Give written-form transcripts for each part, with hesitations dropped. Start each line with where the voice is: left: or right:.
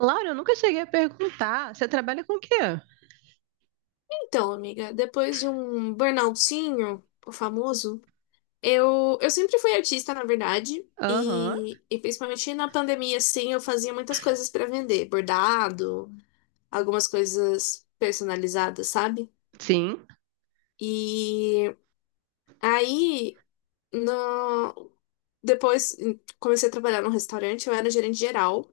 right: Laura, eu nunca cheguei a perguntar. Você trabalha com o quê?
left: Então, amiga, depois de um burnoutzinho, o famoso. Eu sempre fui artista, na verdade,
right: Aham,
left: e principalmente na pandemia, assim, eu fazia muitas coisas para vender, bordado, algumas coisas personalizadas, sabe?
right: sim.
left: E aí, no, depois comecei a trabalhar num restaurante, eu era gerente geral.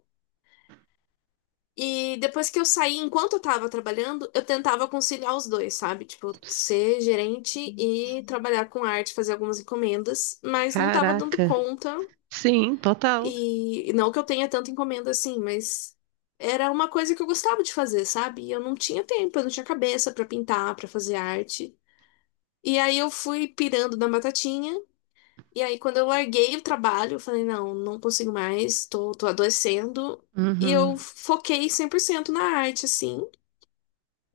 left: E depois que eu saí, enquanto eu tava trabalhando, eu tentava conciliar os dois, sabe? Tipo, ser gerente e trabalhar com arte, fazer algumas encomendas, mas não tava dando
right: Caraca.
left: conta.
right: Sim, total.
left: E não que eu tenha tanta encomenda assim, mas era uma coisa que eu gostava de fazer, sabe? E eu não tinha tempo, eu não tinha cabeça pra pintar, pra fazer arte. E aí eu fui pirando na batatinha. E aí, quando eu larguei o trabalho, eu falei, não, não consigo mais, tô adoecendo. E eu
right: Uhum.
left: foquei 100% na arte, assim.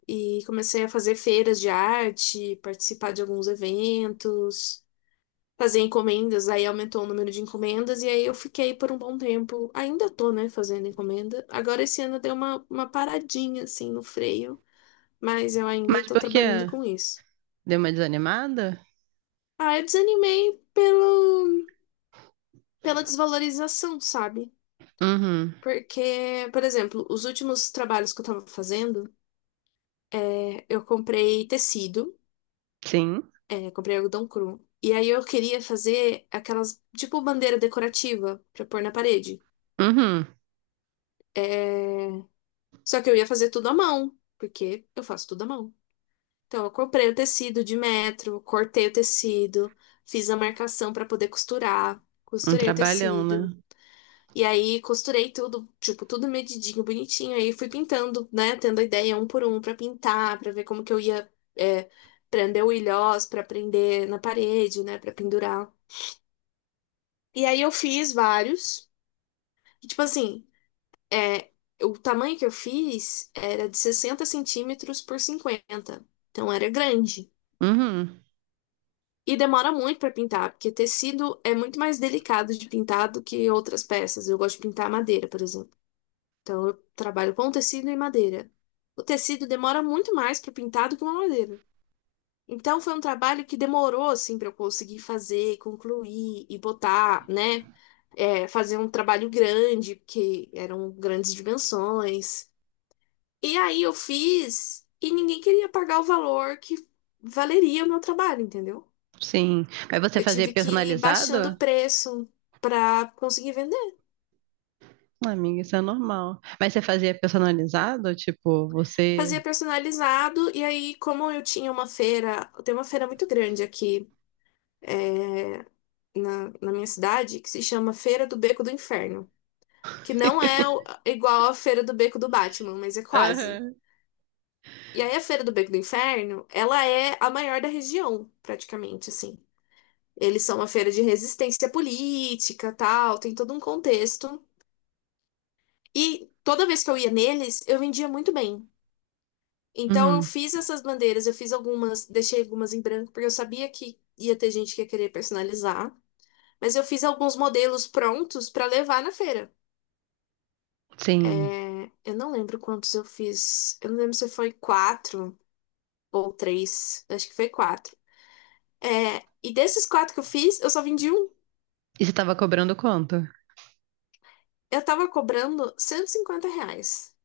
left: E comecei a fazer feiras de arte, participar de alguns eventos, fazer encomendas, aí aumentou o número de encomendas, e aí eu fiquei por um bom tempo. Ainda tô, né, fazendo encomenda. Agora esse ano deu uma paradinha, assim, no freio, mas eu ainda
right: Mas
left: tô
right: por
left: trabalhando
right: quê?
left: com isso.
right: Deu uma desanimada?
left: Ah, eu desanimei pelo, pela desvalorização, sabe?
right: Uhum.
left: Porque, por exemplo, os últimos trabalhos que eu tava fazendo, eu comprei tecido.
right: Sim.
left: Comprei algodão cru. E aí eu queria fazer aquelas, tipo, bandeira decorativa pra pôr na parede.
right: Uhum.
left: É, Só que eu ia fazer tudo à mão, porque eu faço tudo à mão. Então eu comprei o tecido de metro, cortei o tecido, fiz a marcação pra poder costurar,
right: Um
left: costurei o
right: trabalhão, né?
left: tecido. E aí costurei tudo, tipo, tudo medidinho, bonitinho. Aí fui pintando, né, tendo a ideia um por um pra pintar, pra ver como que eu ia, é, prender o ilhós, pra prender na parede, né, pra pendurar. E aí eu fiz vários. E, tipo assim, é, o tamanho que eu fiz era de 60 centímetros por 50. Então era grande.
right: Uhum.
left: E demora muito para pintar, porque tecido é muito mais delicado de pintar do que outras peças. Eu gosto de pintar madeira, por exemplo. Então eu trabalho com tecido e madeira. O tecido demora muito mais para pintar do que uma madeira. Então foi um trabalho que demorou assim para eu conseguir fazer, concluir e botar, né? Fazer um trabalho grande, porque eram grandes dimensões. E aí eu fiz e ninguém queria pagar o valor que valeria o meu trabalho, entendeu?
right: Sim. Mas você
left: Eu
right: fazia
left: tive que ir baixando o
right: personalizado?
left: preço para conseguir vender.
right: Amiga, isso é normal. Mas você fazia personalizado? Tipo, você.
left: Fazia personalizado e aí, como eu tinha uma feira, tem uma feira muito grande aqui, é, na minha cidade que se chama Feira do Beco do Inferno. Que não é igual à Feira do Beco do Batman, mas é quase.
right: Aham.
left: E aí a Feira do Beco do Inferno, ela é a maior da região, praticamente, assim. Eles são uma feira de resistência política, tal, tem todo um contexto. E toda vez que eu ia neles, eu vendia muito bem. Então eu
right: Uhum.
left: fiz essas bandeiras, eu fiz algumas, deixei algumas em branco, porque eu sabia que ia ter gente que ia querer personalizar. Mas eu fiz alguns modelos prontos para levar na feira.
right: Sim.
left: Eu não lembro quantos eu fiz. Eu não lembro se foi quatro ou três. Acho que foi quatro. É, e desses quatro que eu fiz, eu só vendi um.
right: E você tava cobrando quanto?
left: Eu tava cobrando R$ 150.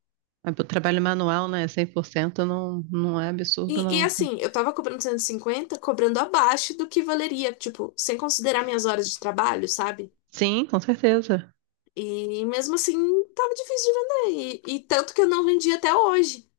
right: Mas pro trabalho manual, né? 100% não é absurdo,
left: E
right: não. Cara.
left: assim, eu tava cobrando cento e cinquenta, cobrando abaixo do que valeria, tipo, sem considerar minhas horas de trabalho, sabe?
right: Sim, com certeza.
left: E mesmo assim, tava difícil de vender. E tanto que eu não vendi até hoje.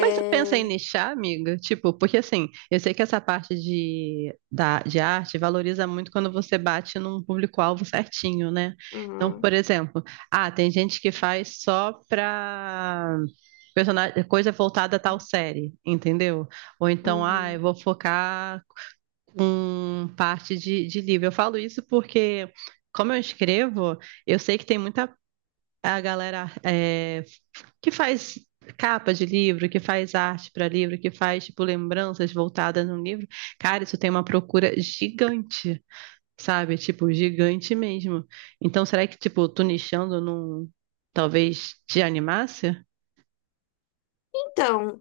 right: Mas você pensa em nichar, amiga? Tipo, porque assim, eu sei que essa parte de arte valoriza muito quando você bate num público-alvo certinho, né? Então,
left: Uhum,
right: por exemplo, ah, tem gente que faz só pra personagem, coisa voltada a tal série, entendeu? Ou então, ah, eu
left: uhum.
right: vou focar com parte de livro. Eu falo isso porque, como eu escrevo, eu sei que tem muita. É a galera que faz capa de livro, que faz arte para livro, que faz tipo lembranças voltadas no livro, cara, isso tem uma procura gigante, sabe? Tipo, gigante mesmo. Então, será que tipo tu nichando não talvez te animasse?
left: Então,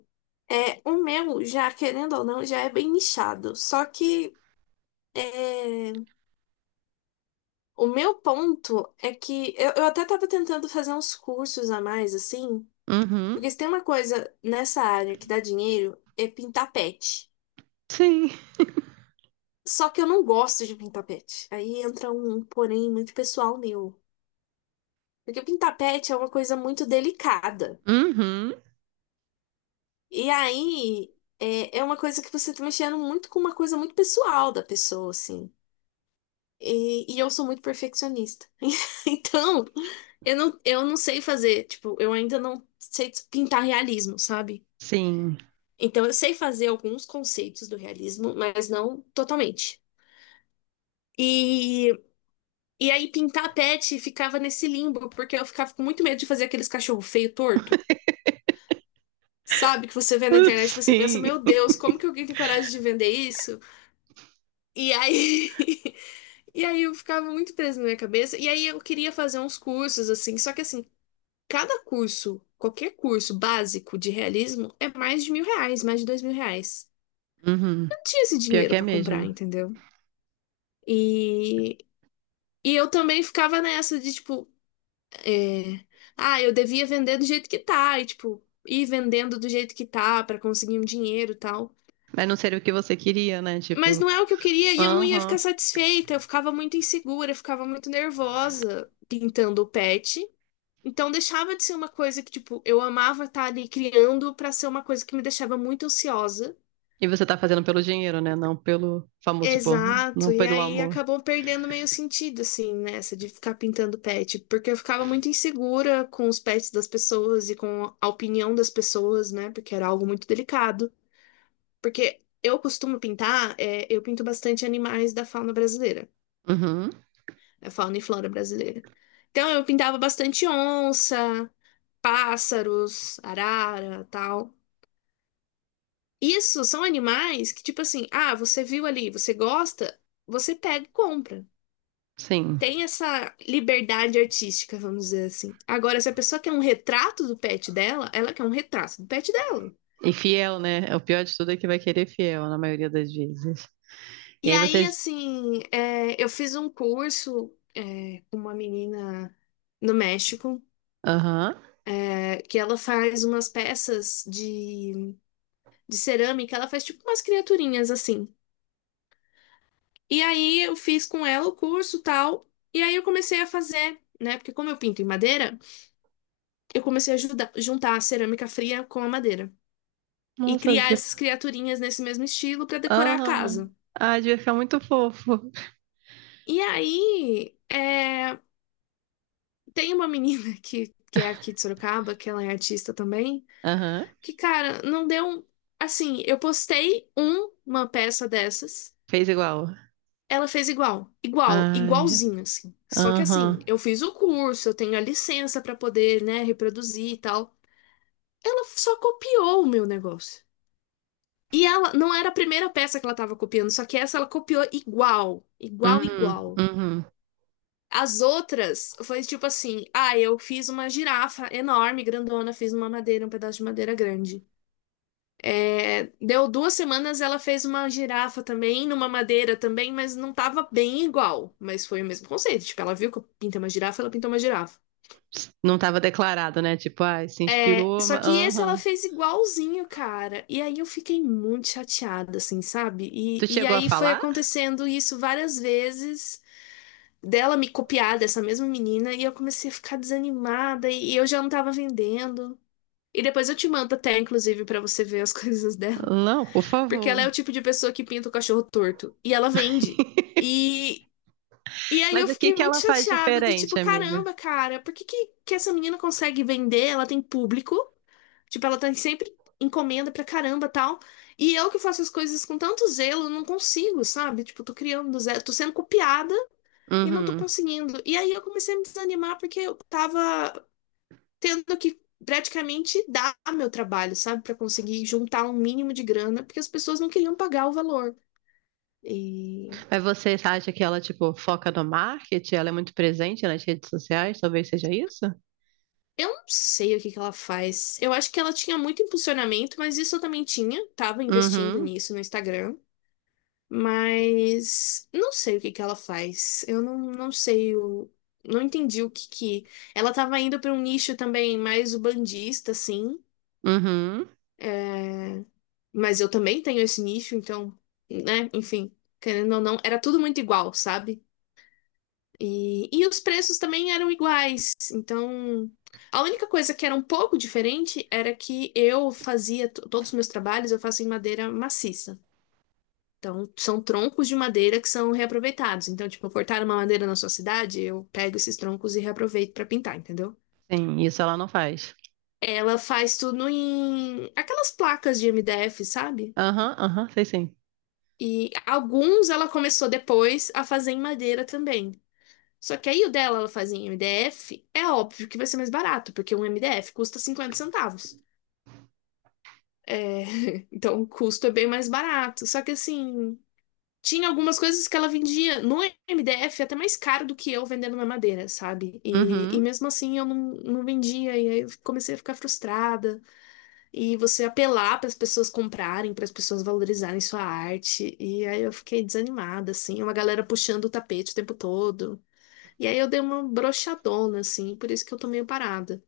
left: o meu, já querendo ou não, já é bem nichado. Só que. é, O meu ponto é que eu até tava tentando fazer uns cursos a mais, assim,
right: Uhum.
left: porque se tem uma coisa nessa área que dá dinheiro, é pintar pet.
right: Sim.
left: Só que eu não gosto de pintar pet. Aí entra um porém muito pessoal meu. Porque pintar pet é uma coisa muito delicada.
right: Uhum.
left: E aí é uma coisa que você tá mexendo muito com uma coisa muito pessoal da pessoa, assim. E eu sou muito perfeccionista. Então, eu não sei fazer, tipo, eu ainda não sei pintar realismo, sabe?
right: Sim.
left: Então, eu sei fazer alguns conceitos do realismo, mas não totalmente. E, e aí, pintar pet ficava nesse limbo, porque eu ficava com muito medo de fazer aqueles cachorro feio, torto. Sabe, que você vê na internet, e você pensa,
right: Sim.
left: meu Deus, como que alguém tem coragem de vender isso? E aí, e aí eu ficava muito preso na minha cabeça. E aí eu queria fazer uns cursos, assim, só que assim, cada curso, qualquer curso básico de realismo é mais de R$ 1.000, mais de R$ 2.000.
right: Uhum.
left: Eu não tinha esse
right: Pior
left: dinheiro
right: que é
left: pra comprar,
right: mesmo.
left: entendeu? E, e eu também ficava nessa de tipo, é, ah, eu devia vender do jeito que tá, e tipo, ir vendendo do jeito que tá pra conseguir um dinheiro e tal.
right: Mas não seria o que você queria, né?
left: Mas
right: Tipo,
left: não é o que eu queria e eu não ia ficar
right: aham.
left: satisfeita, eu ficava muito insegura, eu ficava muito nervosa pintando o pet. Então deixava de ser uma coisa que, tipo, eu amava estar ali criando pra ser uma coisa que me deixava muito ansiosa.
right: E você tá fazendo pelo dinheiro, né? Não pelo famoso, tipo, não
left: Exato, e
right: pelo
left: aí
right: amor.
left: acabou perdendo meio sentido, assim, nessa de ficar pintando pet, porque eu ficava muito insegura com os pets das pessoas e com a opinião das pessoas, né? Porque era algo muito delicado. Porque eu costumo pintar, eu pinto bastante animais da fauna brasileira,
right: Uhum,
left: da fauna e flora brasileira. Então eu pintava bastante onça, pássaros, arara, tal. Isso são animais que, tipo assim, ah, você viu ali, você gosta, você pega e compra.
right: sim.
left: Tem essa liberdade artística, vamos dizer assim. Agora, se a pessoa quer um retrato do pet dela, ela quer um retrato do pet dela.
right: E fiel, né? É, o pior de tudo é que vai querer fiel na maioria das vezes. E
left: E
right: aí
left: aí,
right: vocês.
left: assim, eu fiz um curso, com uma menina no México,
right: Aham.
left: que ela faz umas peças de cerâmica, ela faz tipo umas criaturinhas assim. E aí eu fiz com ela o curso tal, e aí eu comecei a fazer, né? Porque como eu pinto em madeira, eu comecei a juntar a cerâmica fria com a madeira e
right: Nossa,
left: criar
right: devia.
left: essas criaturinhas nesse mesmo estilo para decorar a
right: Aham.
left: casa.
right: Ah, devia ficar muito fofo.
left: E aí tem uma menina que é aqui de Sorocaba, que ela é artista também,
right: Aham.
left: que, cara, não deu. Assim, eu postei uma peça dessas.
right: Fez igual.
left: Ela fez igual, igual,
right: Ai.
left: igualzinho, assim. Só que assim,
right: Aham.
left: eu fiz o curso, eu tenho a licença pra poder, né, reproduzir e tal. Ela só copiou o meu negócio. E ela não era a primeira peça que ela tava copiando, só que essa ela copiou igual, igual,
right: Uhum.
left: igual.
right: Uhum.
left: As outras foi tipo assim: ah, eu fiz uma girafa enorme, grandona, fiz uma madeira, um pedaço de madeira grande. Deu 2 semanas, ela fez uma girafa também, numa madeira também, mas não tava bem igual. Mas foi o mesmo conceito. Tipo, ela viu que eu pintei uma girafa, ela pintou uma girafa.
right: Não tava declarado, né? Tipo, ai, se inspirou,
left: Só
right: mas.
left: que esse ela
right: Aham.
left: fez igualzinho, cara. E aí eu fiquei muito chateada, assim, sabe? E,
right: Tu
left: e
right: chegou a
left: aí foi
right: falar?
left: acontecendo isso várias vezes, dela me copiar dessa mesma menina, e eu comecei a ficar desanimada, e eu já não tava vendendo. E depois eu te mando até, inclusive, pra você ver as coisas dela.
right: Não, por
left: Porque ela
right: favor.
left: é o tipo de pessoa que pinta o cachorro torto. E ela vende. E, e aí eu
right: Mas o que
left: fiquei
right: que
left: muito
right: ela faz
left: chateada, do
right: diferente,
left: tipo,
right: amiga?
left: caramba, cara, por que, essa menina consegue vender? Ela tem público. Tipo, ela tem sempre encomenda pra caramba tal. E eu que faço as coisas com tanto zelo, não consigo, sabe? Tipo, tô criando do zero, tô sendo copiada e não tô
right: Uhum.
left: conseguindo. E aí eu comecei a me desanimar porque eu tava tendo que praticamente dar meu trabalho, sabe? Pra conseguir juntar um mínimo de grana, porque as pessoas não queriam pagar o valor. E
right: Mas você acha que ela, tipo, foca no marketing? Ela é muito presente nas redes sociais? Talvez seja isso?
left: eu não sei o que que ela faz. Eu acho que ela tinha muito impulsionamento, mas isso eu também tinha. Tava investindo
right: Uhum,
left: nisso no Instagram. Mas não sei o que que ela faz. Eu não sei o. Não entendi o que que. Ela tava indo para um nicho também mais bandista assim.
right: uhum.
left: É, Mas eu também tenho esse nicho, então, né? Enfim, querendo ou não, era tudo muito igual, sabe? E os preços também eram iguais. Então, a única coisa que era um pouco diferente era que eu fazia todos os meus trabalhos, eu faço em madeira maciça. Então, são troncos de madeira que são reaproveitados. Então, tipo, cortaram uma madeira na sua cidade, eu pego esses troncos e reaproveito pra pintar, entendeu?
right: Sim, isso ela não faz.
left: Ela faz tudo em aquelas placas de MDF, sabe?
right: Aham, aham, sei sim.
left: E alguns ela começou depois a fazer em madeira também. Só que aí o dela ela faz em MDF, é óbvio que vai ser mais barato, porque um MDF custa 50 centavos. É, então o custo é bem mais barato. Só que assim, tinha algumas coisas que ela vendia no MDF até mais caro do que eu vendendo na madeira, sabe? E
right: Uhum.
left: mesmo assim eu não vendia, e aí eu comecei a ficar frustrada. E você apelar para as pessoas comprarem, para as pessoas valorizarem sua arte. E aí eu fiquei desanimada, assim, é uma galera puxando o tapete o tempo todo. E aí eu dei uma broxadona, assim, por isso que eu tô meio parada.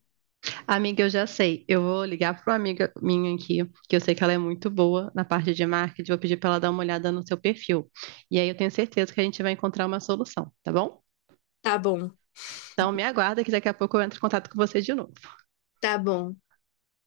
right: Amiga, eu já sei. Eu vou ligar para uma amiga minha aqui, que eu sei que ela é muito boa na parte de marketing. Vou pedir para ela dar uma olhada no seu perfil. E aí eu tenho certeza que a gente vai encontrar uma solução, tá bom?
left: Tá bom,
right: Então me aguarda que daqui a pouco eu entro em contato com você de novo.
left: tá bom.